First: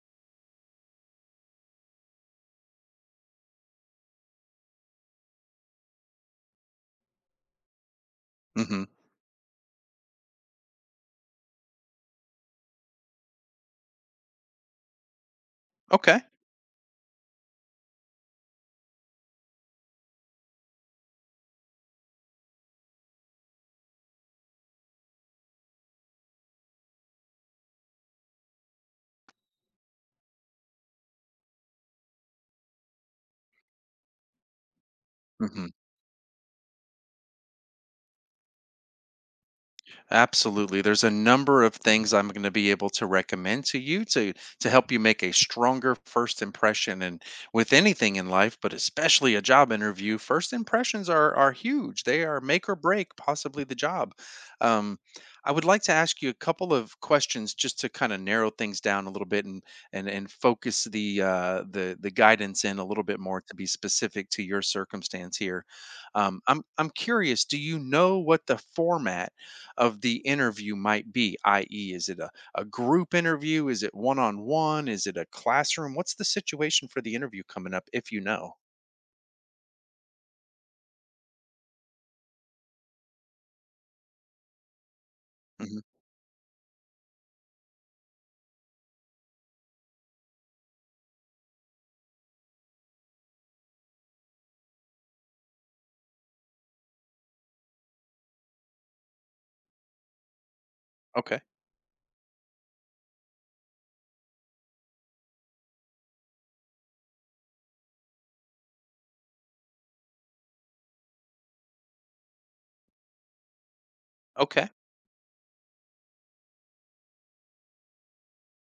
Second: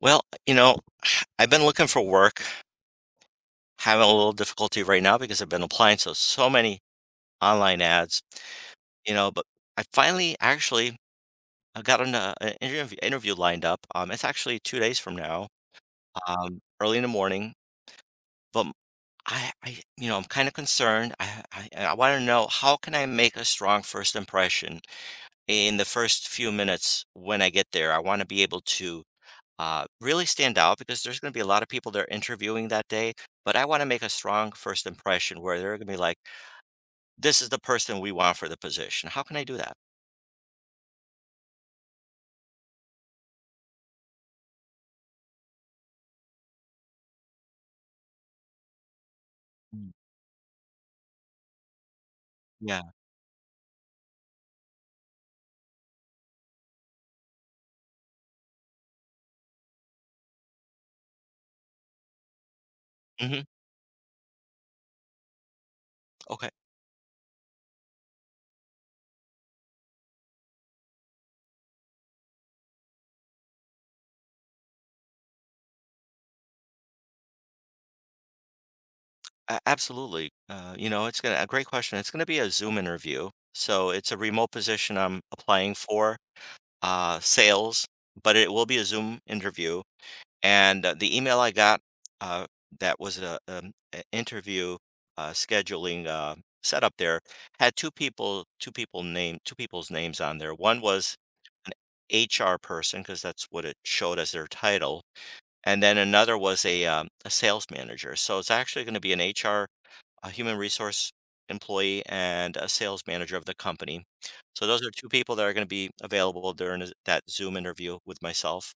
Well, you know, I've been looking for work, having a little difficulty right now because I've been applying to so many online ads, Mhm. you know, but I finally actually I got an interview lined up. It's actually 2 days from now, Okay. Early in the morning. But m- I'm kind of concerned. I want to know, how can I make a strong first impression in the first few minutes when I get there? I want to be able to really stand out because there's going to be a lot of people they're interviewing that day. But I want to make a strong first impression where Mhm. they're going to be like, "This is the person we want for the position." How can I do that? Absolutely. There's a number of things I'm going to be able to recommend to you to help you make a stronger first impression and with anything in life, but especially a job Mm. interview, first impressions are huge. They are make or Yeah. break possibly the job. Um I would like to ask you a couple of questions just to kind of narrow things down a little bit and and focus the the guidance in a little bit Hmm. more to be specific to your circumstance here. Um, Okay. I'm I'm curious. Do you know what the format of the interview might be, i.e., is it a group interview? Is it one on one? Is it a classroom? What's the situation for the interview coming up if you know? Absolutely. It's gonna a great question. It's gonna be a Zoom interview, so it's a remote position I'm applying Hmm. for, sales, but it will be a Zoom interview. And the email I got uh, that was a, an interview scheduling setup there had two people's names on there. One was Okay. HR person because that's what it showed as their title, and then another was a sales manager. So it's actually going to be an HR, a human resource employee, and a sales manager of the company. So Okay. those are two people that are going to be available during that Zoom interview with myself.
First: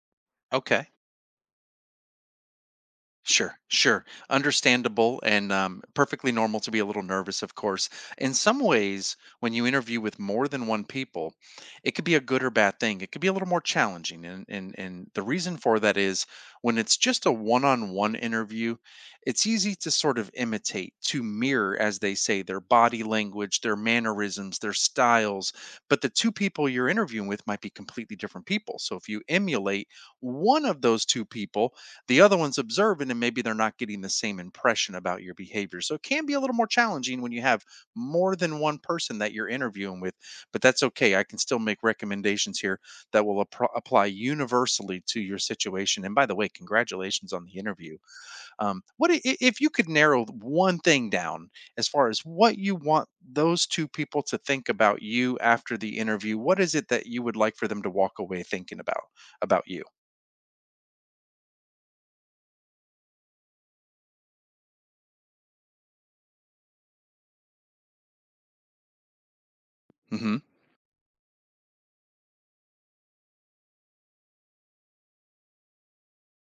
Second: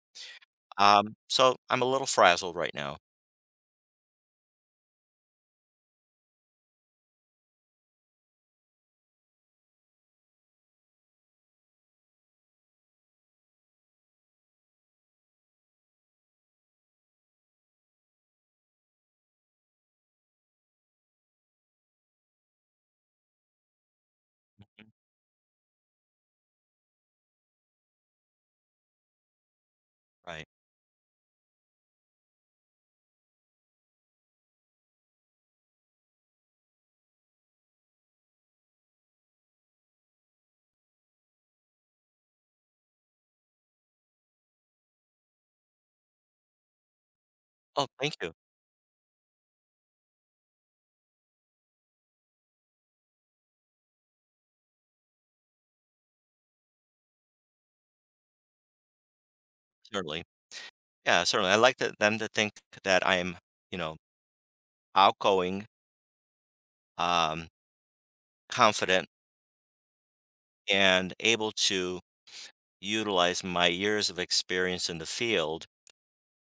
Okay. So I'm a little frazzled right now. Sure, sure. Understandable and perfectly normal to be a little nervous, of course. In some ways, when you interview with more than one people, it could be a good or bad thing. It could be a little more challenging. And, the reason for that is when it's just a one on one interview, it's easy to sort of imitate, to mirror, as they say, their body language, their mannerisms, their styles. But the two people you're interviewing with might be completely different people. So if you emulate Right. one of those two people, the other one's observing and maybe they're not getting the same impression about your behavior. So it can be a little more challenging when you have more than one person that you're interviewing with, but that's okay. I can still make recommendations here that will appro apply universally to your situation. And by the way, congratulations on the Oh, interview. thank you. If you could narrow one thing down as far as what you want those two people to think about you after the interview? What is it that you would like for them to walk away thinking about you? Certainly. Yeah, certainly. I like that them to think that I am, you know, outgoing, um, confident, Hmm. and able to utilize my years of experience in the field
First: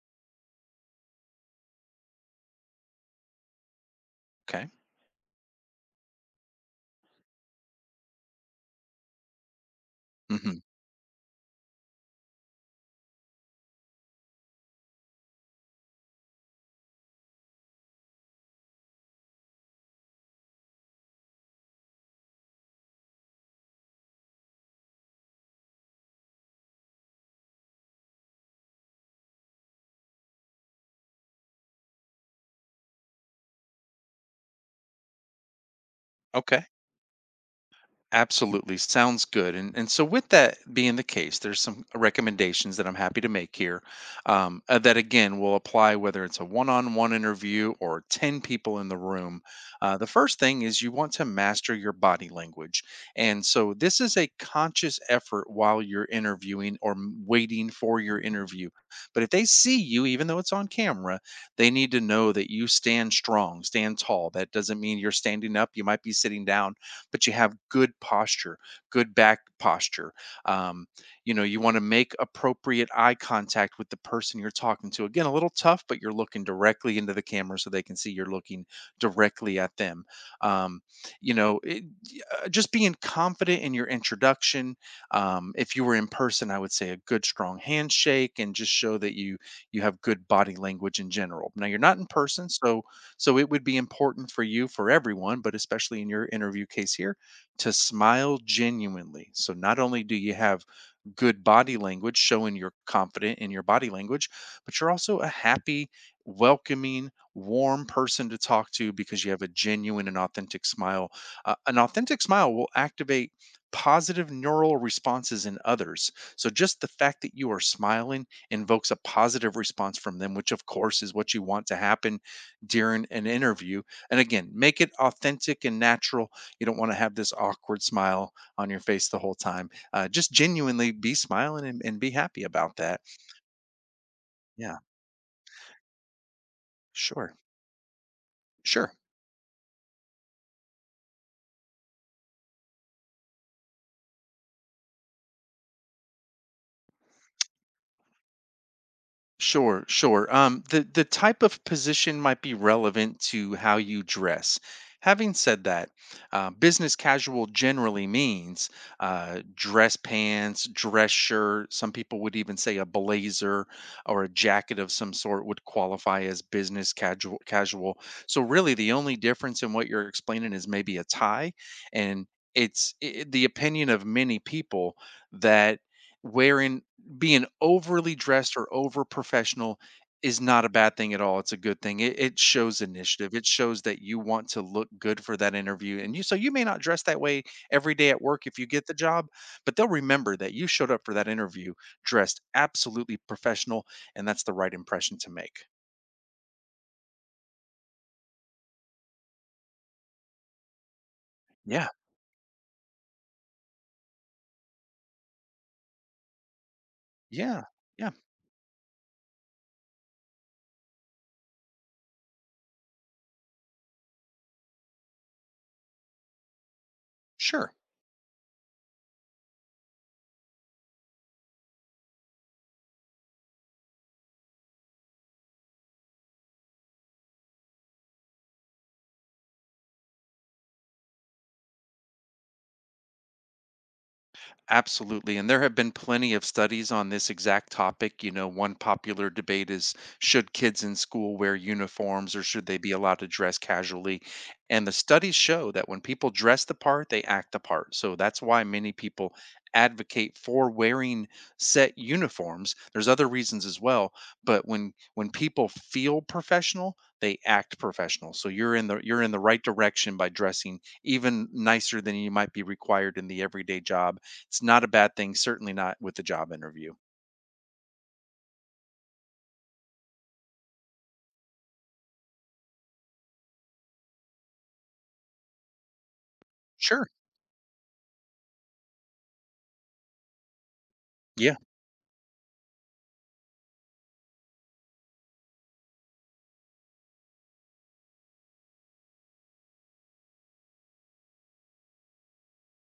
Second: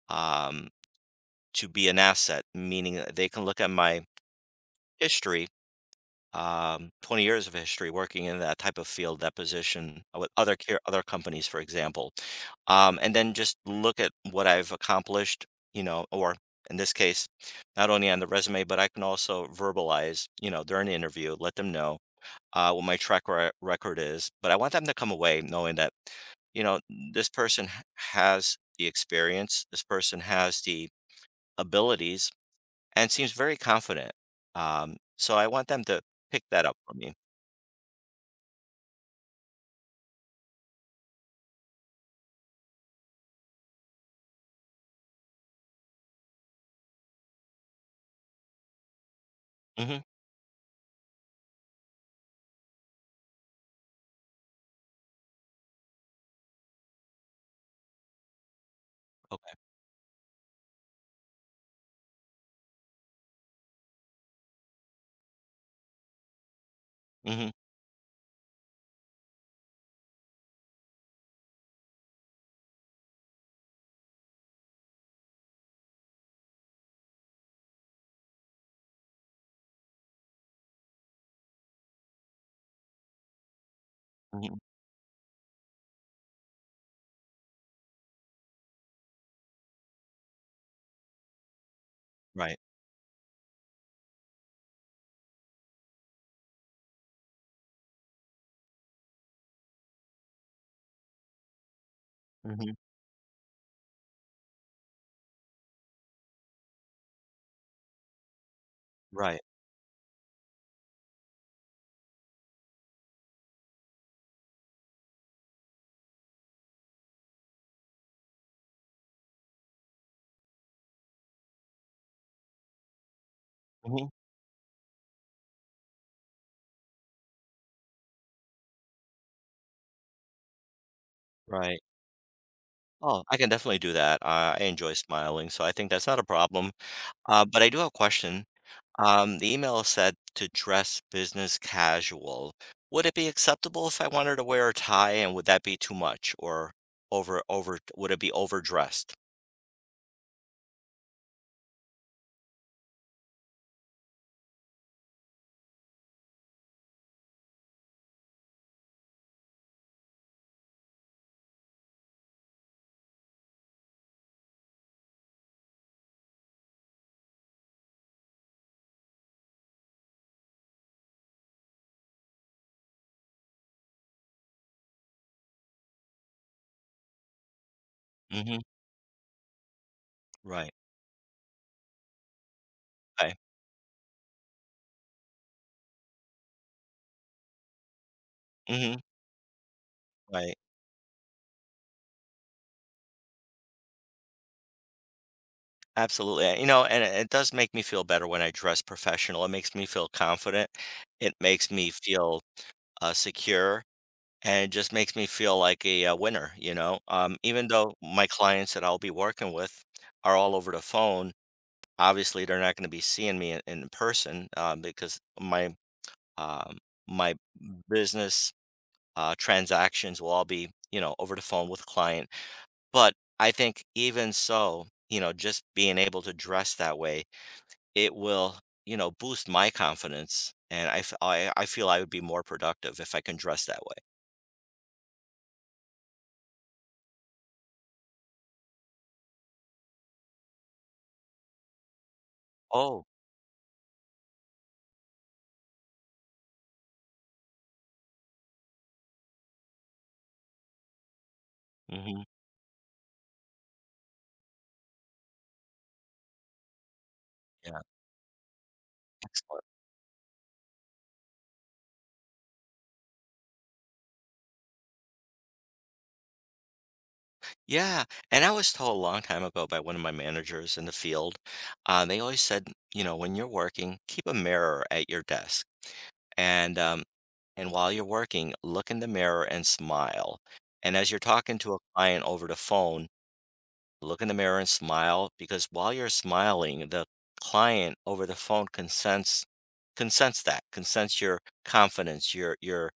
um, to be an asset, meaning that they can look at my Okay. history, 20 years of history working in that type of field, that position with other Hmm. Other companies, for example. And then just look at what I've accomplished, or in this case, not only on the resume, but I can also verbalize, you know, during the interview, let them know what my track record is. But I want them to come away knowing that, you know, this person has the experience, this person has the abilities, and seems very confident. So I want them to pick Okay. that up from me. Absolutely. Sounds good. And so, with that being the case, there's some recommendations that I'm happy to make here that, again, will apply whether it's a one on one interview or 10 people in the room. Mhm. The first thing is you want to master your body language. And so, this is a conscious effort while you're interviewing or waiting for your interview. But if they Okay. see you, even though it's on camera, they need to know that you stand strong, stand tall. That doesn't mean you're standing up, you might be sitting down but you Mhm. have good posture, good back posture. Um, you know, you want to make appropriate eye contact with the person you're talking to. Again, a little tough, but you're looking directly into the camera so they can see you're looking directly at them. Um, you know, it, just being confident in your Mhm. introduction. If you were in person, I would say a good strong handshake and just show that you have good body language in general. Now you're not in person, Right. so it would be important for you for everyone, but especially in your interview case here, to smile genuinely. So not only do you have good body language, showing you're Mhm. confident in your body language, but you're also a happy, welcoming, warm person to talk to because you Right. have a genuine and authentic smile. An authentic smile will activate positive neural responses in others. So, just the fact that you are smiling invokes a positive response from them, which, of course, is what you want to happen during an interview. Mhm. And again, make it authentic and natural. You don't want to have this awkward smile on your face the whole time. Just genuinely be smiling Right. and be happy about that. Oh, I can definitely do that. I Yeah, enjoy smiling, so I think that's not a problem. sure. But I do have a question. Sure. The email said to dress business casual. Would it be acceptable if I wanted to wear a tie, and would that be too much or over, would it be overdressed? Sure, sure. The type of position might be relevant to how you dress. Having said that, business casual generally means dress pants, dress shirt. Some people would even say a blazer or a jacket of some sort would qualify as business casual. Casual. So really, the only difference in what you're explaining is maybe a tie, and it's I the opinion of many people that wearing being overly dressed Mm-hmm. or over professional is not a Right. bad thing at all. It's a good thing. It shows Okay. initiative. It shows that you want to look good for that interview. And you, so you may not dress that way every day at work if you get the Mm-hmm. job, but they'll remember that Right. you showed up for that interview dressed absolutely professional. And that's the right impression to make. Absolutely. You know, it does make me feel better when I dress professional. It makes me feel confident. It makes Yeah. me feel secure, and it just makes me feel like a, winner, you know? Yeah. Even though Yeah. my clients that I'll be working with are all over the phone, obviously they're not going to be seeing me in person because um, my Sure. business transactions will all be, you know, over the phone with client. But I think even so, you know, just being able to dress that way, it will, you know, boost my confidence. And I feel I would be more productive if I can dress that way. Absolutely. And there have been plenty of studies on this exact topic. You know, one popular debate is should kids in school wear uniforms or should they be Oh. allowed to dress casually? And the studies show that when people dress the part, they act the part. So that's why many people advocate for wearing set Mhm. uniforms. There's other reasons as well, but when people feel professional, they act Yeah, professional. So you're in the right excellent. direction by dressing even nicer than you might be required in the everyday job. It's not a bad thing, certainly not with the job interview. Yeah, and I was told a long time ago by one of my managers in the field, they always said, you know, when you're working, keep a mirror at your desk. And um, Sure. and while you're working, look in the mirror and smile. And as you're Yeah, talking to a client over the phone, look in the mirror and smile because while you're smiling, the client over the phone can sense can sense your confidence, your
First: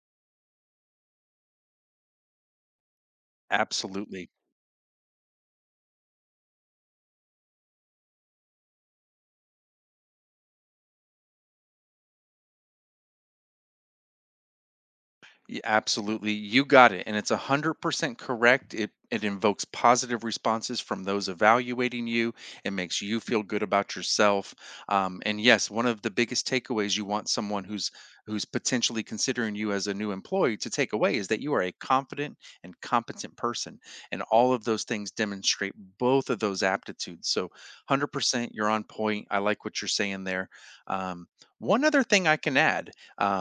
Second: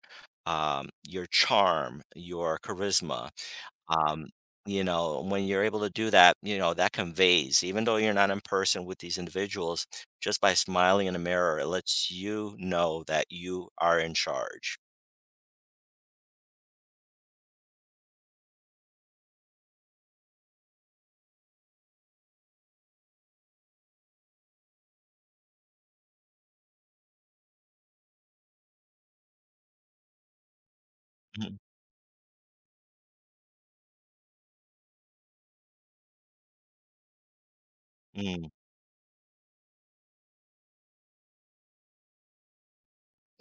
your charm, your charisma. Um, absolutely. you know, when you're able to do that, you know, that conveys, even though you're not in person with these individuals, just by smiling in a mirror, it lets you know that you are in charge. Absolutely. You got it. And it's 100% correct. It invokes positive responses from those evaluating you. It makes you feel good about yourself. And yes, one of the biggest takeaways you want someone who's potentially considering you as a new employee to take away is that you Mhm. are a confident and competent person. And all of those things demonstrate both of those aptitudes. So Mm. 100% you're on point. I like what you're saying there. Um, one other thing I can add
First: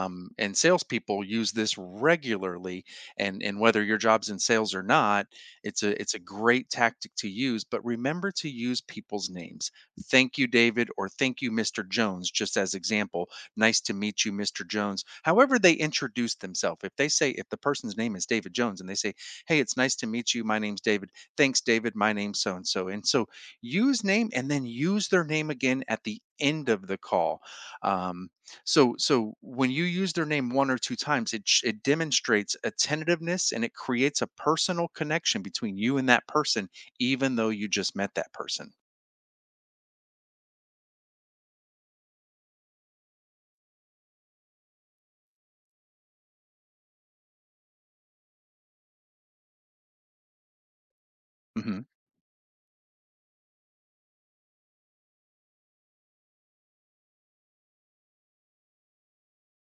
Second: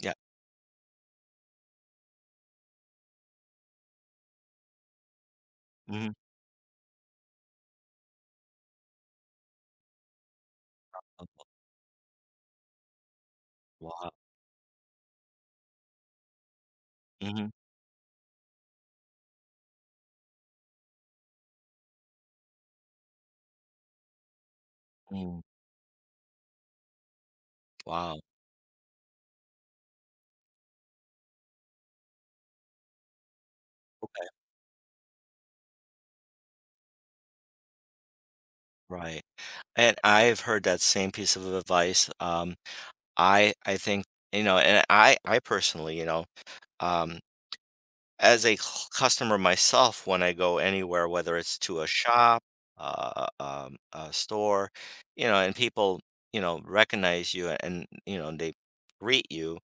Yeah. and salespeople use this regularly. And whether your job's in sales or not, it's a Mhm. Great tactic to use. But remember to use people's names. Thank you, David, or Oh. thank you, Mr. Jones, just as example. Nice to Wow. meet you, Mr. Jones. However, they introduce themselves. If they say if Mhm. the person's name is David Jones and they say, hey, it's nice to meet you. My name's David. Thanks, David. My name's so and so. And so use name and then use their Mm. name again at the end of the call. Wow. Um, so so when you use their name 1 or 2 times, it demonstrates attentiveness and it creates Okay. a personal connection between you and that person, even though you just met that person. Right. And I've heard that same piece of advice. I think, you know, and I personally, you know, um, as a customer myself, when I go anywhere, whether it's Mhm. to a shop, a store, you know, and people, you know, recognize you and, you know, they greet you,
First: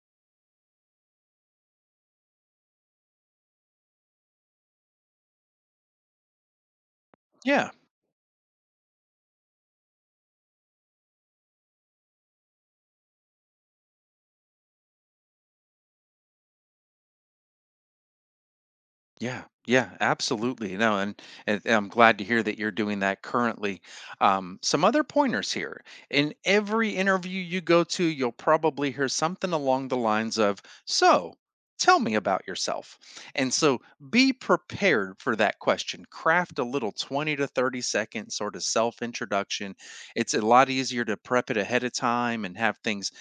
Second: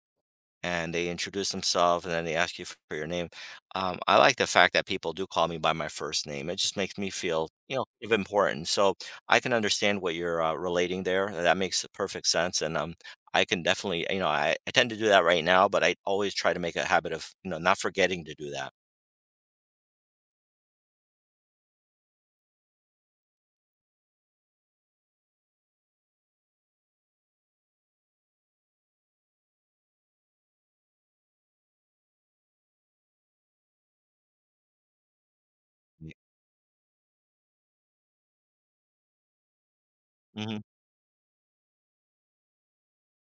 and they introduce themselves and then they ask you for your name. I like the fact that people do call me by my first name. It just makes me feel, Yeah. you know, of importance. So I can understand what you're relating there. That makes perfect sense. And I can definitely, you know, I tend to do that right now, but I always try to make a habit of, you know, not forgetting to do that. Yeah, yeah, absolutely. No, and I'm glad to hear that you're doing that currently. Some other pointers here. In every interview you go to, you'll probably hear something along the lines of, so, tell me about yourself. And so be prepared for that question. Craft a little 20 to 30 second sort of self introduction. It's a Mm-hmm. lot easier to prep it ahead of time and have things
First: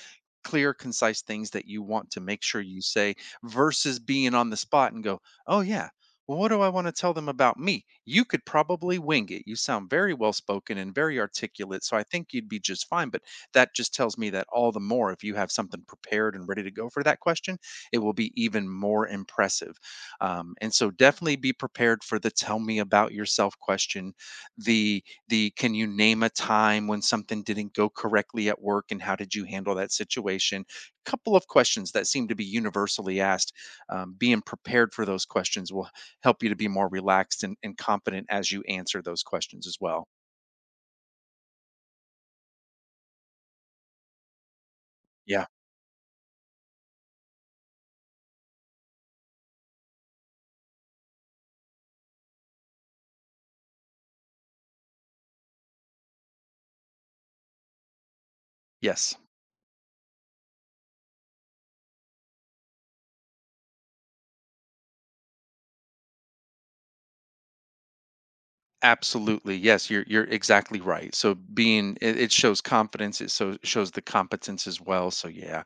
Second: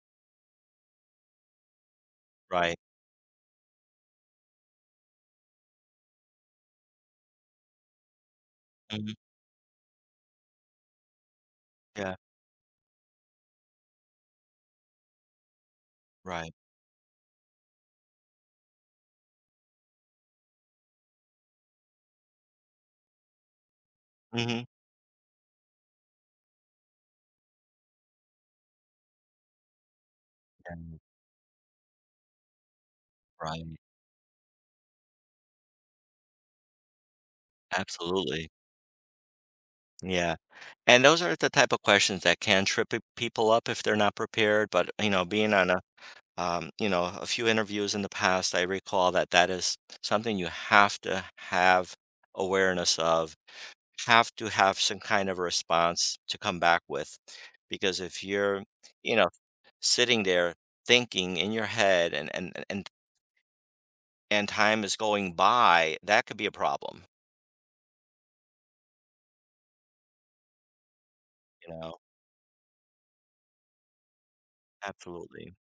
clear, concise things that you want to make sure Right. you say versus being on the spot and go, oh, yeah, well, what do I want to tell them about me? You could probably Hmm. wing it. You sound very well spoken and very articulate. So I Yeah. think you'd be just fine. But that just tells me that all the more if you have something prepared and Right. ready to go for that question, it will be even more impressive. And so definitely be prepared for the tell me about yourself question, Hmm. the the can you name a time when something didn't go correctly at work and how did you handle that situation? Yeah. Couple of questions that seem to be universally asked. Right. Being prepared for those questions will help you to be more relaxed and confident Absolutely. as you answer those questions as well. Yeah. And those are the type of questions that can trip people up if they're not prepared. But, you know, Yeah. being on a you know, a few interviews in the past, I recall that that is something you have to have awareness of, have to have some kind of response to come back with. Because if you're, you Yes. know, sitting there thinking in your head and time is going by, that could be a problem, Absolutely. Yes, you're exactly right. So you know. being it, it shows confidence, it so shows the competence as well. So Absolutely. yeah.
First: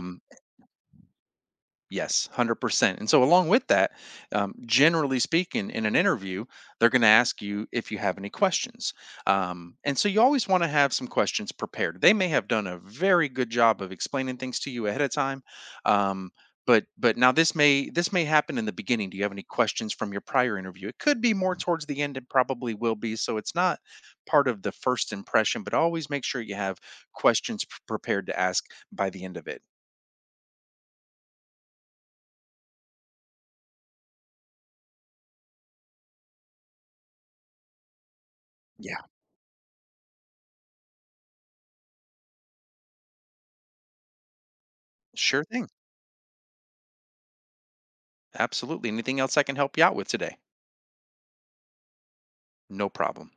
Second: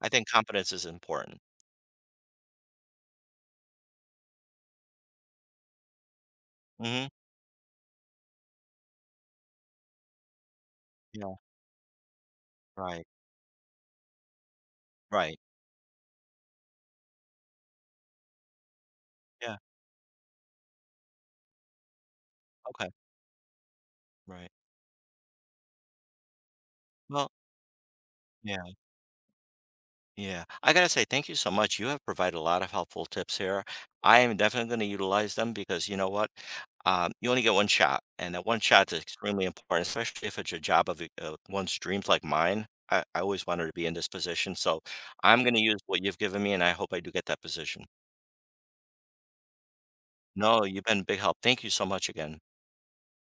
I think competence is important. Yes, 100%. And so, along with that, generally speaking, in an interview, they're going Hmm. to ask you if you have any questions. And so, you always want to have some Yeah. questions prepared. They may have done a Right. very good job of explaining things to you ahead of Right. time. Um, but now this may happen in the beginning. Do you have any Yeah. questions from your prior interview? It could be more towards the end. It probably Okay. will be. So it's not part Right. of the first impression. But always make sure you have Well. questions prepared to ask Yeah. by the end of it. Yeah, I gotta say, thank you so much. You have provided a lot of helpful tips here. I am definitely going to utilize them because you know what? You only get one shot, and that one shot is Yeah. extremely important, especially if it's a job of one's dreams like mine. I always wanted to be in this position, so I'm Sure going to thing. use what you've given me, and I hope I do get that position. Absolutely. Anything else I can help you out with today? No, you've been a big help. Thank you so much again. No problem.